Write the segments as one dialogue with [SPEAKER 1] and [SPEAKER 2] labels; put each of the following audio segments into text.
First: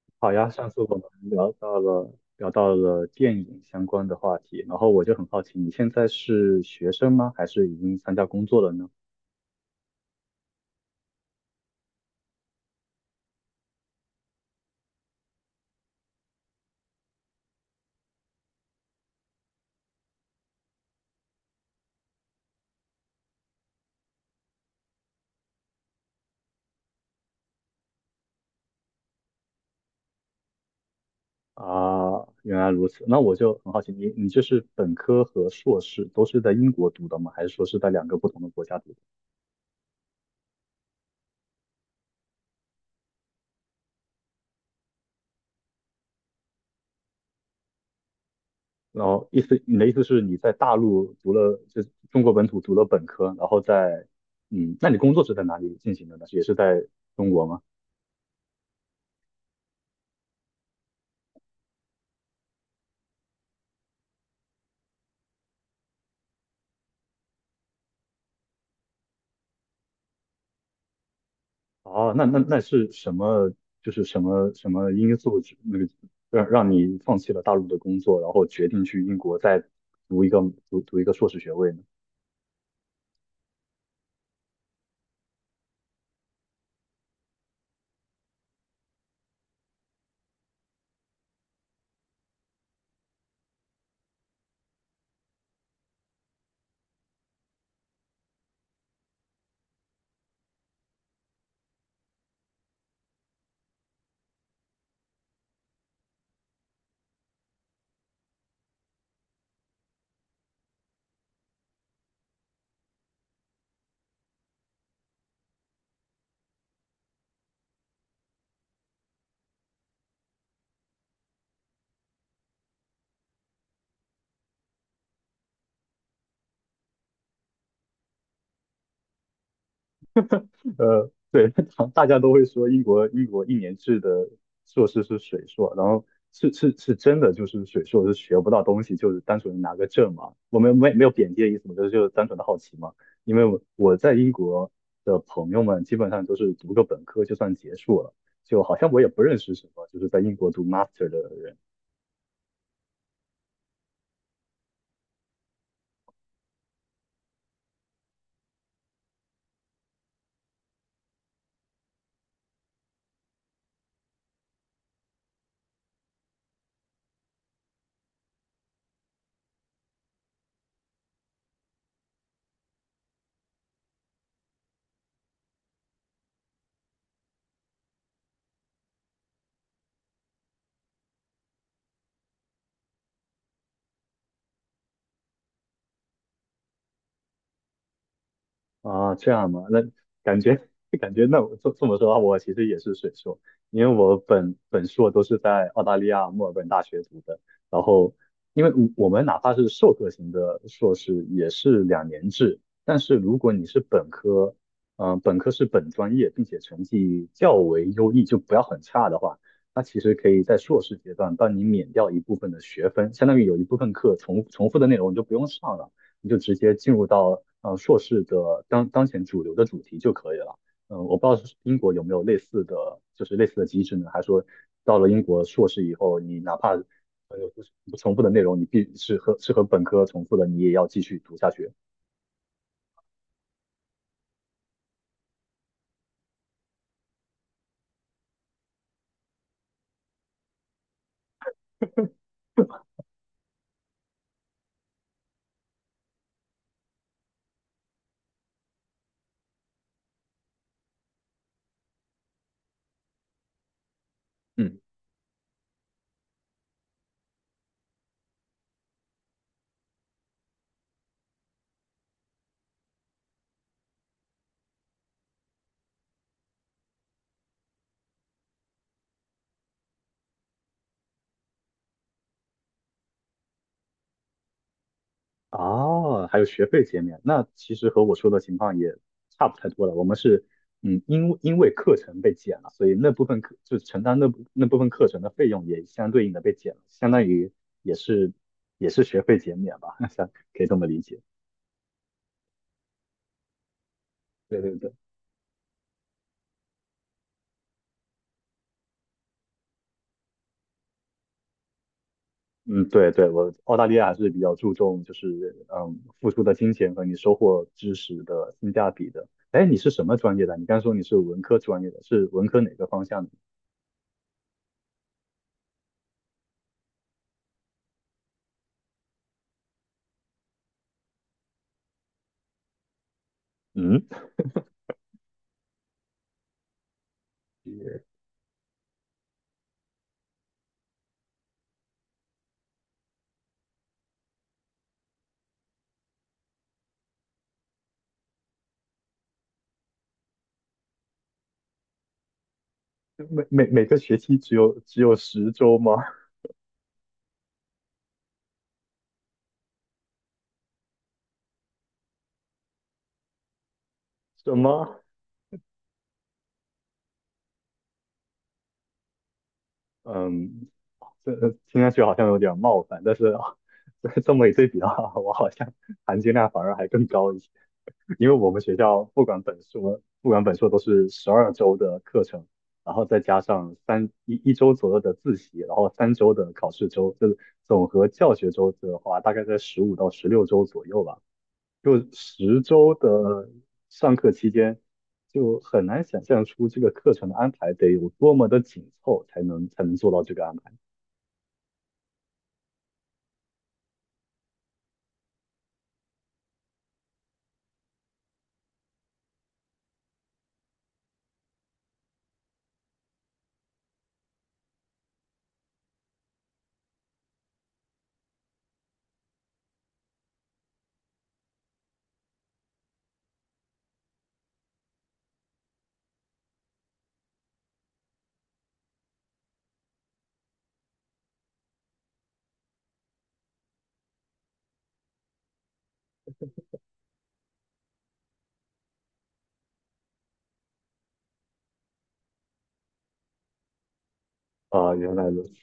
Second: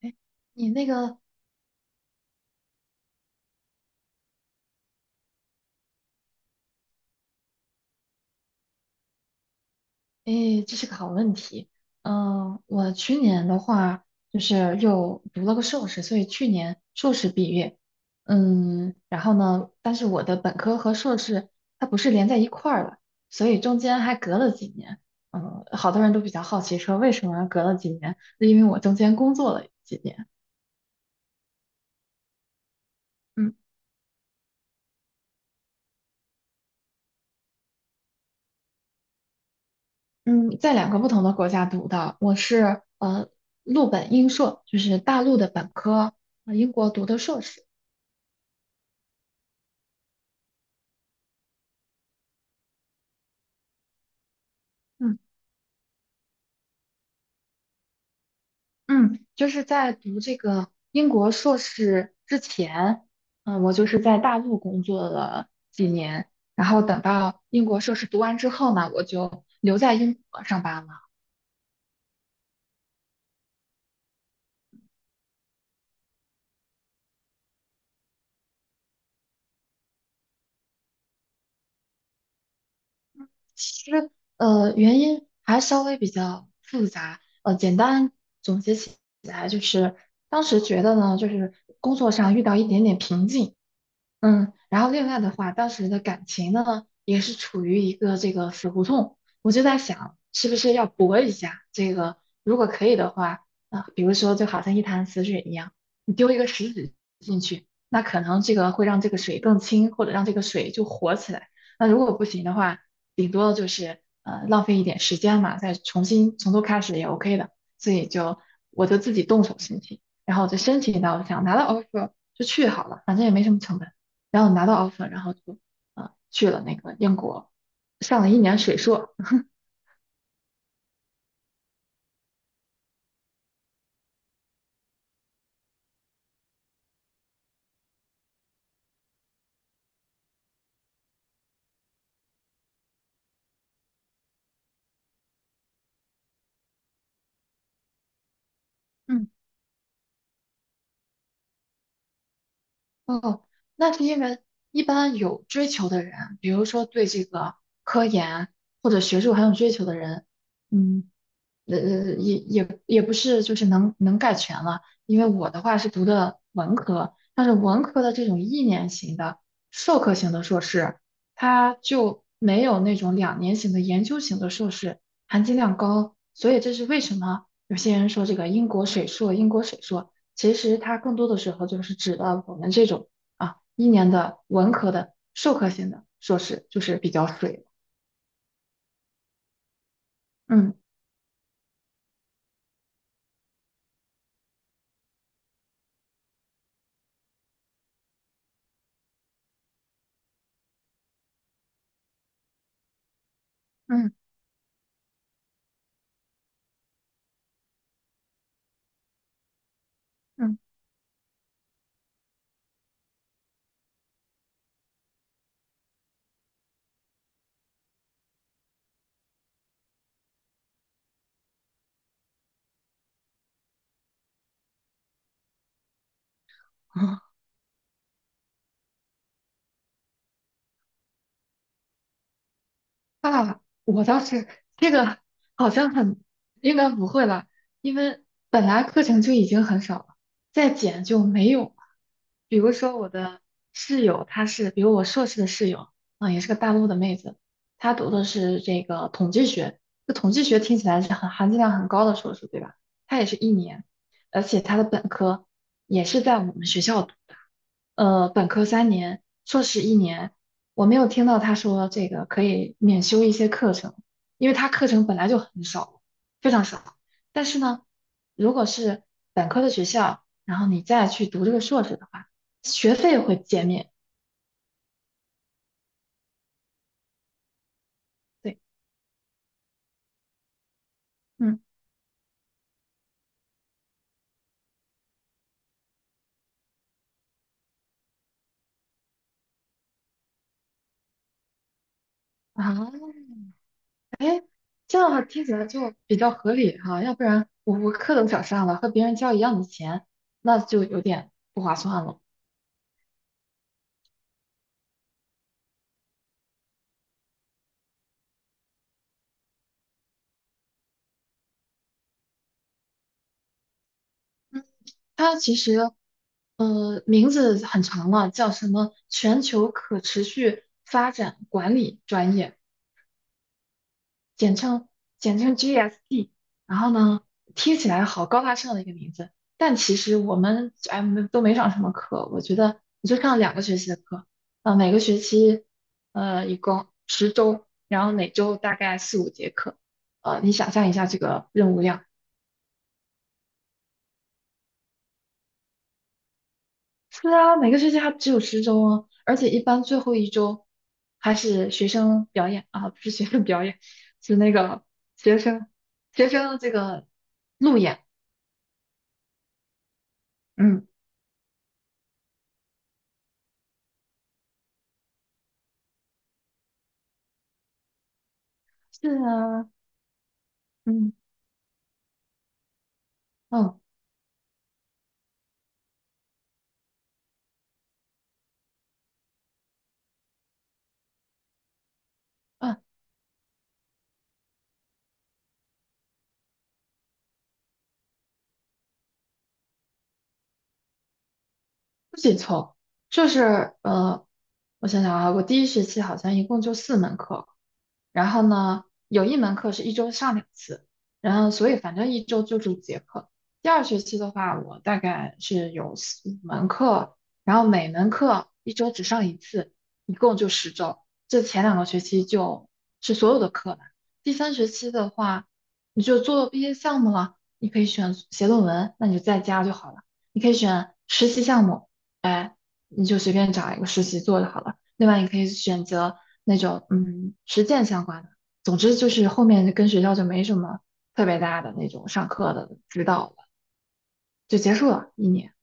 [SPEAKER 1] 哎，
[SPEAKER 2] 好呀，上
[SPEAKER 1] 你
[SPEAKER 2] 次
[SPEAKER 1] 那
[SPEAKER 2] 我们
[SPEAKER 1] 个，
[SPEAKER 2] 聊到了电影相关的话题，然后我就很好奇，你现在是学生吗？还是已经参加工作了呢？
[SPEAKER 1] 哎，这是个好问题。我去年的话，就是又读了个硕士，所以去年硕士毕业。然后呢，但是我的本科和硕士它不是连在一块儿的，所以中间还隔了几年。好多人都比较好奇说为什么隔了几年，是因为我中间工作了几年。
[SPEAKER 2] 啊，原来如此，那我就
[SPEAKER 1] 嗯
[SPEAKER 2] 很好奇，你就是本科和硕士都是在英国读的吗？还是说是在两个不同的国家读的？
[SPEAKER 1] 嗯，在两个不同的国家读的，我是陆本英硕，就是大陆的本科，英国读的硕士。
[SPEAKER 2] 然后意思，你的意思是你在大陆读了，就是中国本土读了本科，然后在，那你工
[SPEAKER 1] 嗯。
[SPEAKER 2] 作是在哪里进行的呢？也是在中国吗？
[SPEAKER 1] 嗯，就是在读这个英国硕士之前，我就是在大陆工作了几年，然后等到英国硕士读完之后呢，我就留在英国上班了。
[SPEAKER 2] 哦，那是什么？就是什么因素指，那个让你放弃了大陆的工作，然后决定去英国再读一个读一个硕士学位呢？
[SPEAKER 1] 其实，原因还稍微比较复杂，简单总结起来就是，当时觉得呢，就是工作上遇到一点点瓶颈，然后另外的话，当时的感情呢，也是处于一个这个死胡同，我就在想，是不是要搏一下？这个如果可以的话，比如说就好像一潭死水一样，你丢一个石子进去，那可能这个会让这个水更清，或者让这个水就活起来。那如果不行的话，顶多就是浪费一点时间嘛，再重新从头开始也 OK 的。所以就我就自己动手申请，然后我就申请到，我想拿到 offer 就去好了，反正也没什么成本。然后拿到 offer，然后就去了那个英国，上了一年水硕。
[SPEAKER 2] 对，大家都会说英国1年制的硕士是水硕，然后是真的，就是水硕是学不到东西，就是单纯拿个证嘛。我们没有贬低的意思嘛，就是单纯的好奇嘛。因为我在英国的朋友们基本上都是读个本科就算结束了，就好像我也不
[SPEAKER 1] 嗯，
[SPEAKER 2] 认识什么就是在英国读 master 的人。
[SPEAKER 1] 哦，那是因为一般有追求的人，比如说对这个科研或者学术很有追求的人，嗯。也不是就是能概全了，因为我的话是读的文科，但是文科的这种一年型的授课型的硕士，它就没有那种2年型的研究型的硕士含金量高，所以这是为什么有些人说这个英国水硕，英国水硕，其实它更多的时候就是指的我们这种一年的文科的授课型的硕士，就是比较水，
[SPEAKER 2] 啊，这样嘛，那感觉
[SPEAKER 1] 嗯
[SPEAKER 2] 感觉那我这么说的话，我其实也是水硕，因为我本硕都是在澳大利亚墨尔本大学读的，然后因为我们哪怕是授课型的硕士也是2年制。但是如果你是本
[SPEAKER 1] 嗯
[SPEAKER 2] 科，本科是本专业，并且成绩较为优异，就不要很差的话，那其实可以在
[SPEAKER 1] 嗯。
[SPEAKER 2] 硕士阶段帮你免掉一部分的学分，相当于有一部分课重复的内容你就不用上了。你就直接进入到硕士的当前主流的主题就可以了。我不知道是英国有没有类似的，就是类似的机制呢？还是说到了英国硕士以后，你哪怕 有不重复的内容，你必是和本科重复的，你也要继续读下去。
[SPEAKER 1] 啊，我倒是这个好像很应该不会了，因为本来课程就已经很少了，再减就没有了。比如说我的室友，比如我硕士的室友，也是个大陆的妹子，她读的是这个统计学，这统计学听起来是很含金量很高的硕士，对吧？她也是一年，而且她
[SPEAKER 2] 嗯。
[SPEAKER 1] 的本科也是在我们学校读的，本科3年，硕士一年，我没有听到他说这个可以免修一些课程，因为他课程本来就很少，非常少。但是呢，如果是本科的学校，然后你再去读这个硕士的话，学费会减免。
[SPEAKER 2] 哦，还有学费减免，那其实和我说的情
[SPEAKER 1] 对，
[SPEAKER 2] 况也差不太多了。我们是，因因
[SPEAKER 1] 嗯
[SPEAKER 2] 为课程被减了，所以那部分课就承担那部分课程的费用也相对应的被减了，相当于也是也是学费减免吧，像可以这么理解。
[SPEAKER 1] 啊，
[SPEAKER 2] 对对对，
[SPEAKER 1] 这样的话听起来就比较合理哈、要不然我课都少上了，和别人交一样的钱，那就有点不划算了。
[SPEAKER 2] 嗯，对对，我澳大利亚还是比较注重就是付出的金钱和你收获知识的性价比的。哎，你是什么专业的？你刚说你是文科专业的，是文科哪个方向的？
[SPEAKER 1] 它其实，名字很长了，叫什么全球可持续发展管理专业，
[SPEAKER 2] 嗯。
[SPEAKER 1] 简称简称 GSD。然后呢，听起来好高大上的一个名字，但其实我们没都没上什么课，我觉得你就上两个学期的课，啊，每个学期一共十周，然后每周大概四五节课，你想象一下这个任务量。
[SPEAKER 2] 每个学期只有十周吗？
[SPEAKER 1] 是啊，每个学期还只有十周啊，而且一般最后一周还是学生表演啊，不是学生表演，是那
[SPEAKER 2] 什
[SPEAKER 1] 个
[SPEAKER 2] 么？
[SPEAKER 1] 学生学生这个路演。
[SPEAKER 2] 嗯，
[SPEAKER 1] 嗯，
[SPEAKER 2] 这听上去好像有点冒犯，但是 这么一对比的话，我好像含金量反而还更高一些，因为我们学校
[SPEAKER 1] 是
[SPEAKER 2] 不管本
[SPEAKER 1] 啊，
[SPEAKER 2] 硕不管本硕都是
[SPEAKER 1] 嗯
[SPEAKER 2] 12周的课程，然后再加上
[SPEAKER 1] 嗯
[SPEAKER 2] 一周左右的自习，然后3周的考试周，这总和教学周的话，大概在15到16周左右吧。就十
[SPEAKER 1] 嗯，
[SPEAKER 2] 周的上课期间，就很难想象出这个课程的安排得有多么的紧凑，才能做到这个安排。
[SPEAKER 1] 不紧凑，就是我想想啊，我第一学期好像一共就四门课，然后呢，有一门课是一周上2次，然后所以反正一周就是五节课。第二学期的话，我大概是有四五门课，然后每门课一周只上一次，一共就十周。这前两个学期就是所有的课了，第三学期的话，你就做毕业项目了，你可以选写论文，那你就在家就好了。你可以选实习项目，哎，你就随便找一个实习做就好了。另外，你可以选择那种实践相关的。总之就是后面跟学校就没什么特别大的那种上课的指导了，就结束
[SPEAKER 2] 啊、
[SPEAKER 1] 了
[SPEAKER 2] 原来
[SPEAKER 1] 一
[SPEAKER 2] 如
[SPEAKER 1] 年。
[SPEAKER 2] 此，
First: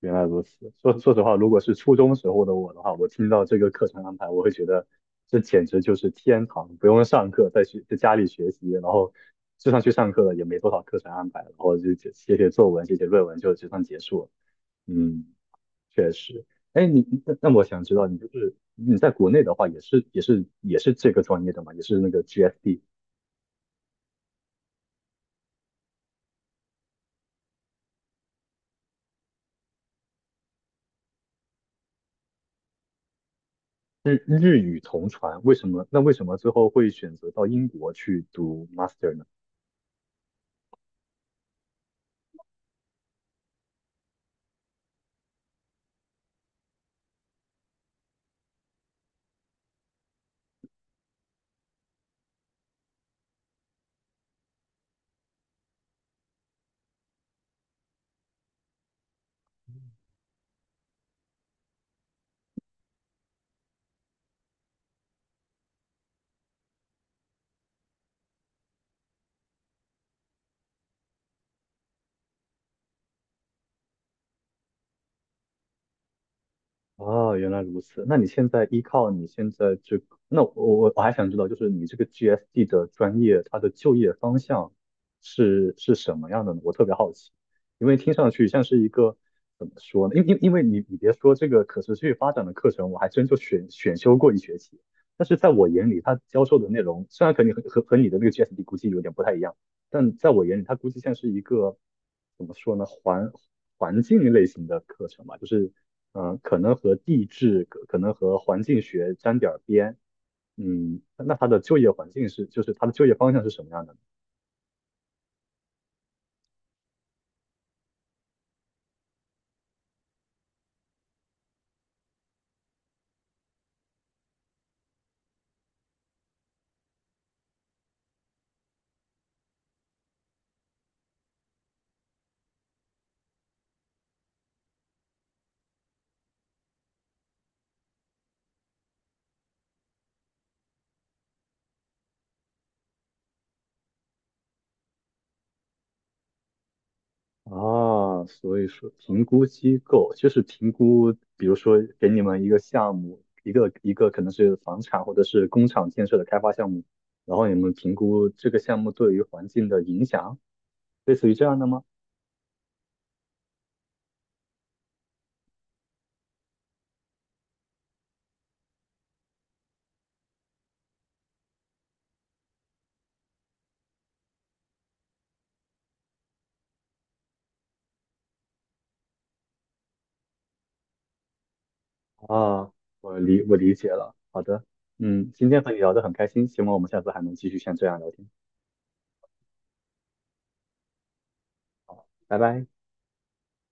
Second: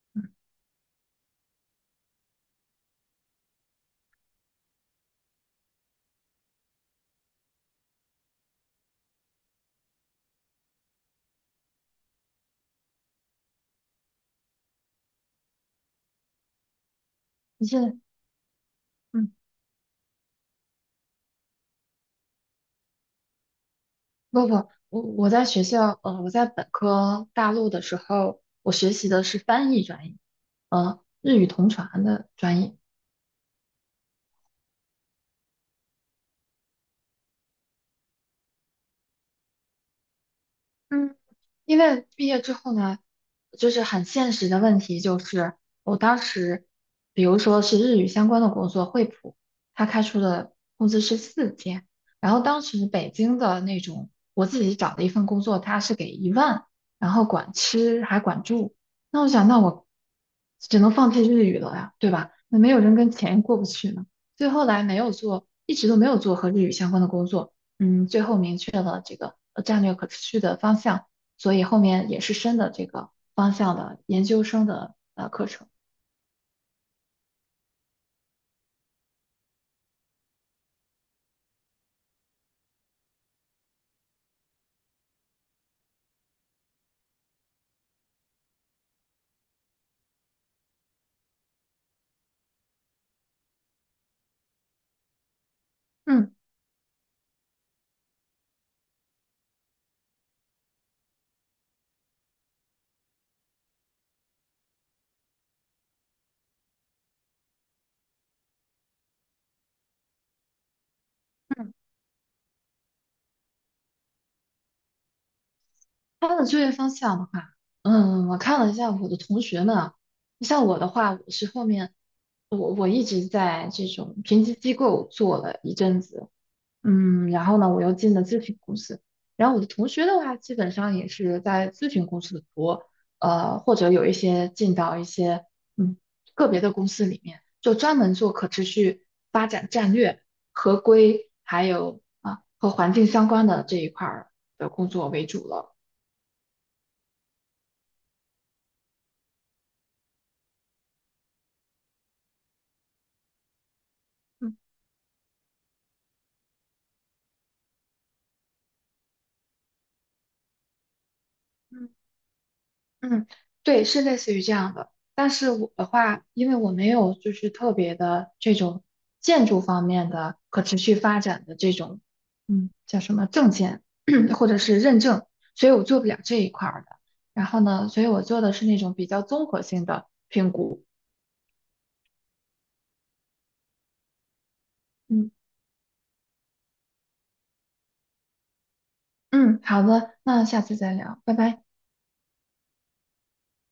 [SPEAKER 2] 原来如此。说实话，如果是初中时候的我的话，我听到这个课程安排，我会觉得这简直就是天堂，不用上课，在家里学习，然后就算去上课了，也没多少课程安排，然后就写写作文、写写论文就算结束了。嗯，确实，哎，那我
[SPEAKER 1] 你现
[SPEAKER 2] 想知
[SPEAKER 1] 在
[SPEAKER 2] 道，你就是你在国内
[SPEAKER 1] 嗯
[SPEAKER 2] 的话，也是这个专业的嘛，也是那个 g s d。
[SPEAKER 1] 不不，我在学校我在本科大陆的时候，我学习的是翻译专业，日语同传的专业。
[SPEAKER 2] 日语同传，为什么？那为什么最后会选择到英国去读 master 呢？
[SPEAKER 1] 嗯。因为毕业之后呢，就是很现实的问题，就是我当时，比如说是日语相关的工作，惠普，他开出的工资是4000，然后当时北京的那种，我自己找的一份工作，他是给10000，然后管吃还管住，那我想，那我只能放弃日语了呀，对吧？那没有人跟钱过不去呢，所以后来没有做，一直都没有做和日语相关的工作，最后明确了这个战略可持续的方向。所以后面也是深的这个方向的研究生的课程。
[SPEAKER 2] 哦，原来如此。那你现在依靠你现在这个，那我还想知道，就是你这个 GSD 的专业，它的就业方向是什么样的呢？我特别好奇，因为听上去像是一个怎么说呢？因为你别说这个可持续发展的课程，我还真就选修过1学期，但是在我眼里，他
[SPEAKER 1] 嗯，
[SPEAKER 2] 教授的内容虽然你和你的那个 GSD 估计有点不太一样，但在我眼里，它估计像是一个怎么说呢，环境类型的课程吧，就是。可能和地质，可能和环境学沾点儿边。那它的
[SPEAKER 1] 嗯
[SPEAKER 2] 就业环境是，就是它的就业方向是什么样的呢？
[SPEAKER 1] 他的就业方向的话，我看了一下我的同学们啊，像我的话，我是后面我一直在这种评级机构做了一阵子，然后呢，我又进了咨询公司。然后我的同学的话，基本上也是在咨询公司多，或者有一些进到一些嗯个别的公司里面，就专门做可持续发展战略、合规，还有和环境相关的这一块儿的工作为主了。
[SPEAKER 2] 啊，所以说评估机构就是评估，比如说给你们一个项目，一个可能是
[SPEAKER 1] 嗯
[SPEAKER 2] 房产或者是工厂建设的开发项目，然后你们评估这个项目对于环境的影响，类似于这样的吗？
[SPEAKER 1] 嗯嗯，对，是类似于这样的。但是我的话，因为我没有就是特别的这种建筑方面的可持续发展的这种，叫什么证件 或者是认证，所以我做不了这一块儿的。然后呢，所以我做的是那种比较综合性的评估。
[SPEAKER 2] 啊，我理解了，好的。
[SPEAKER 1] 嗯
[SPEAKER 2] 今天和你聊得很开心，希望我们下次还能继续像这样聊天。
[SPEAKER 1] 嗯，好的，那下次再聊，拜拜。
[SPEAKER 2] 好，拜拜。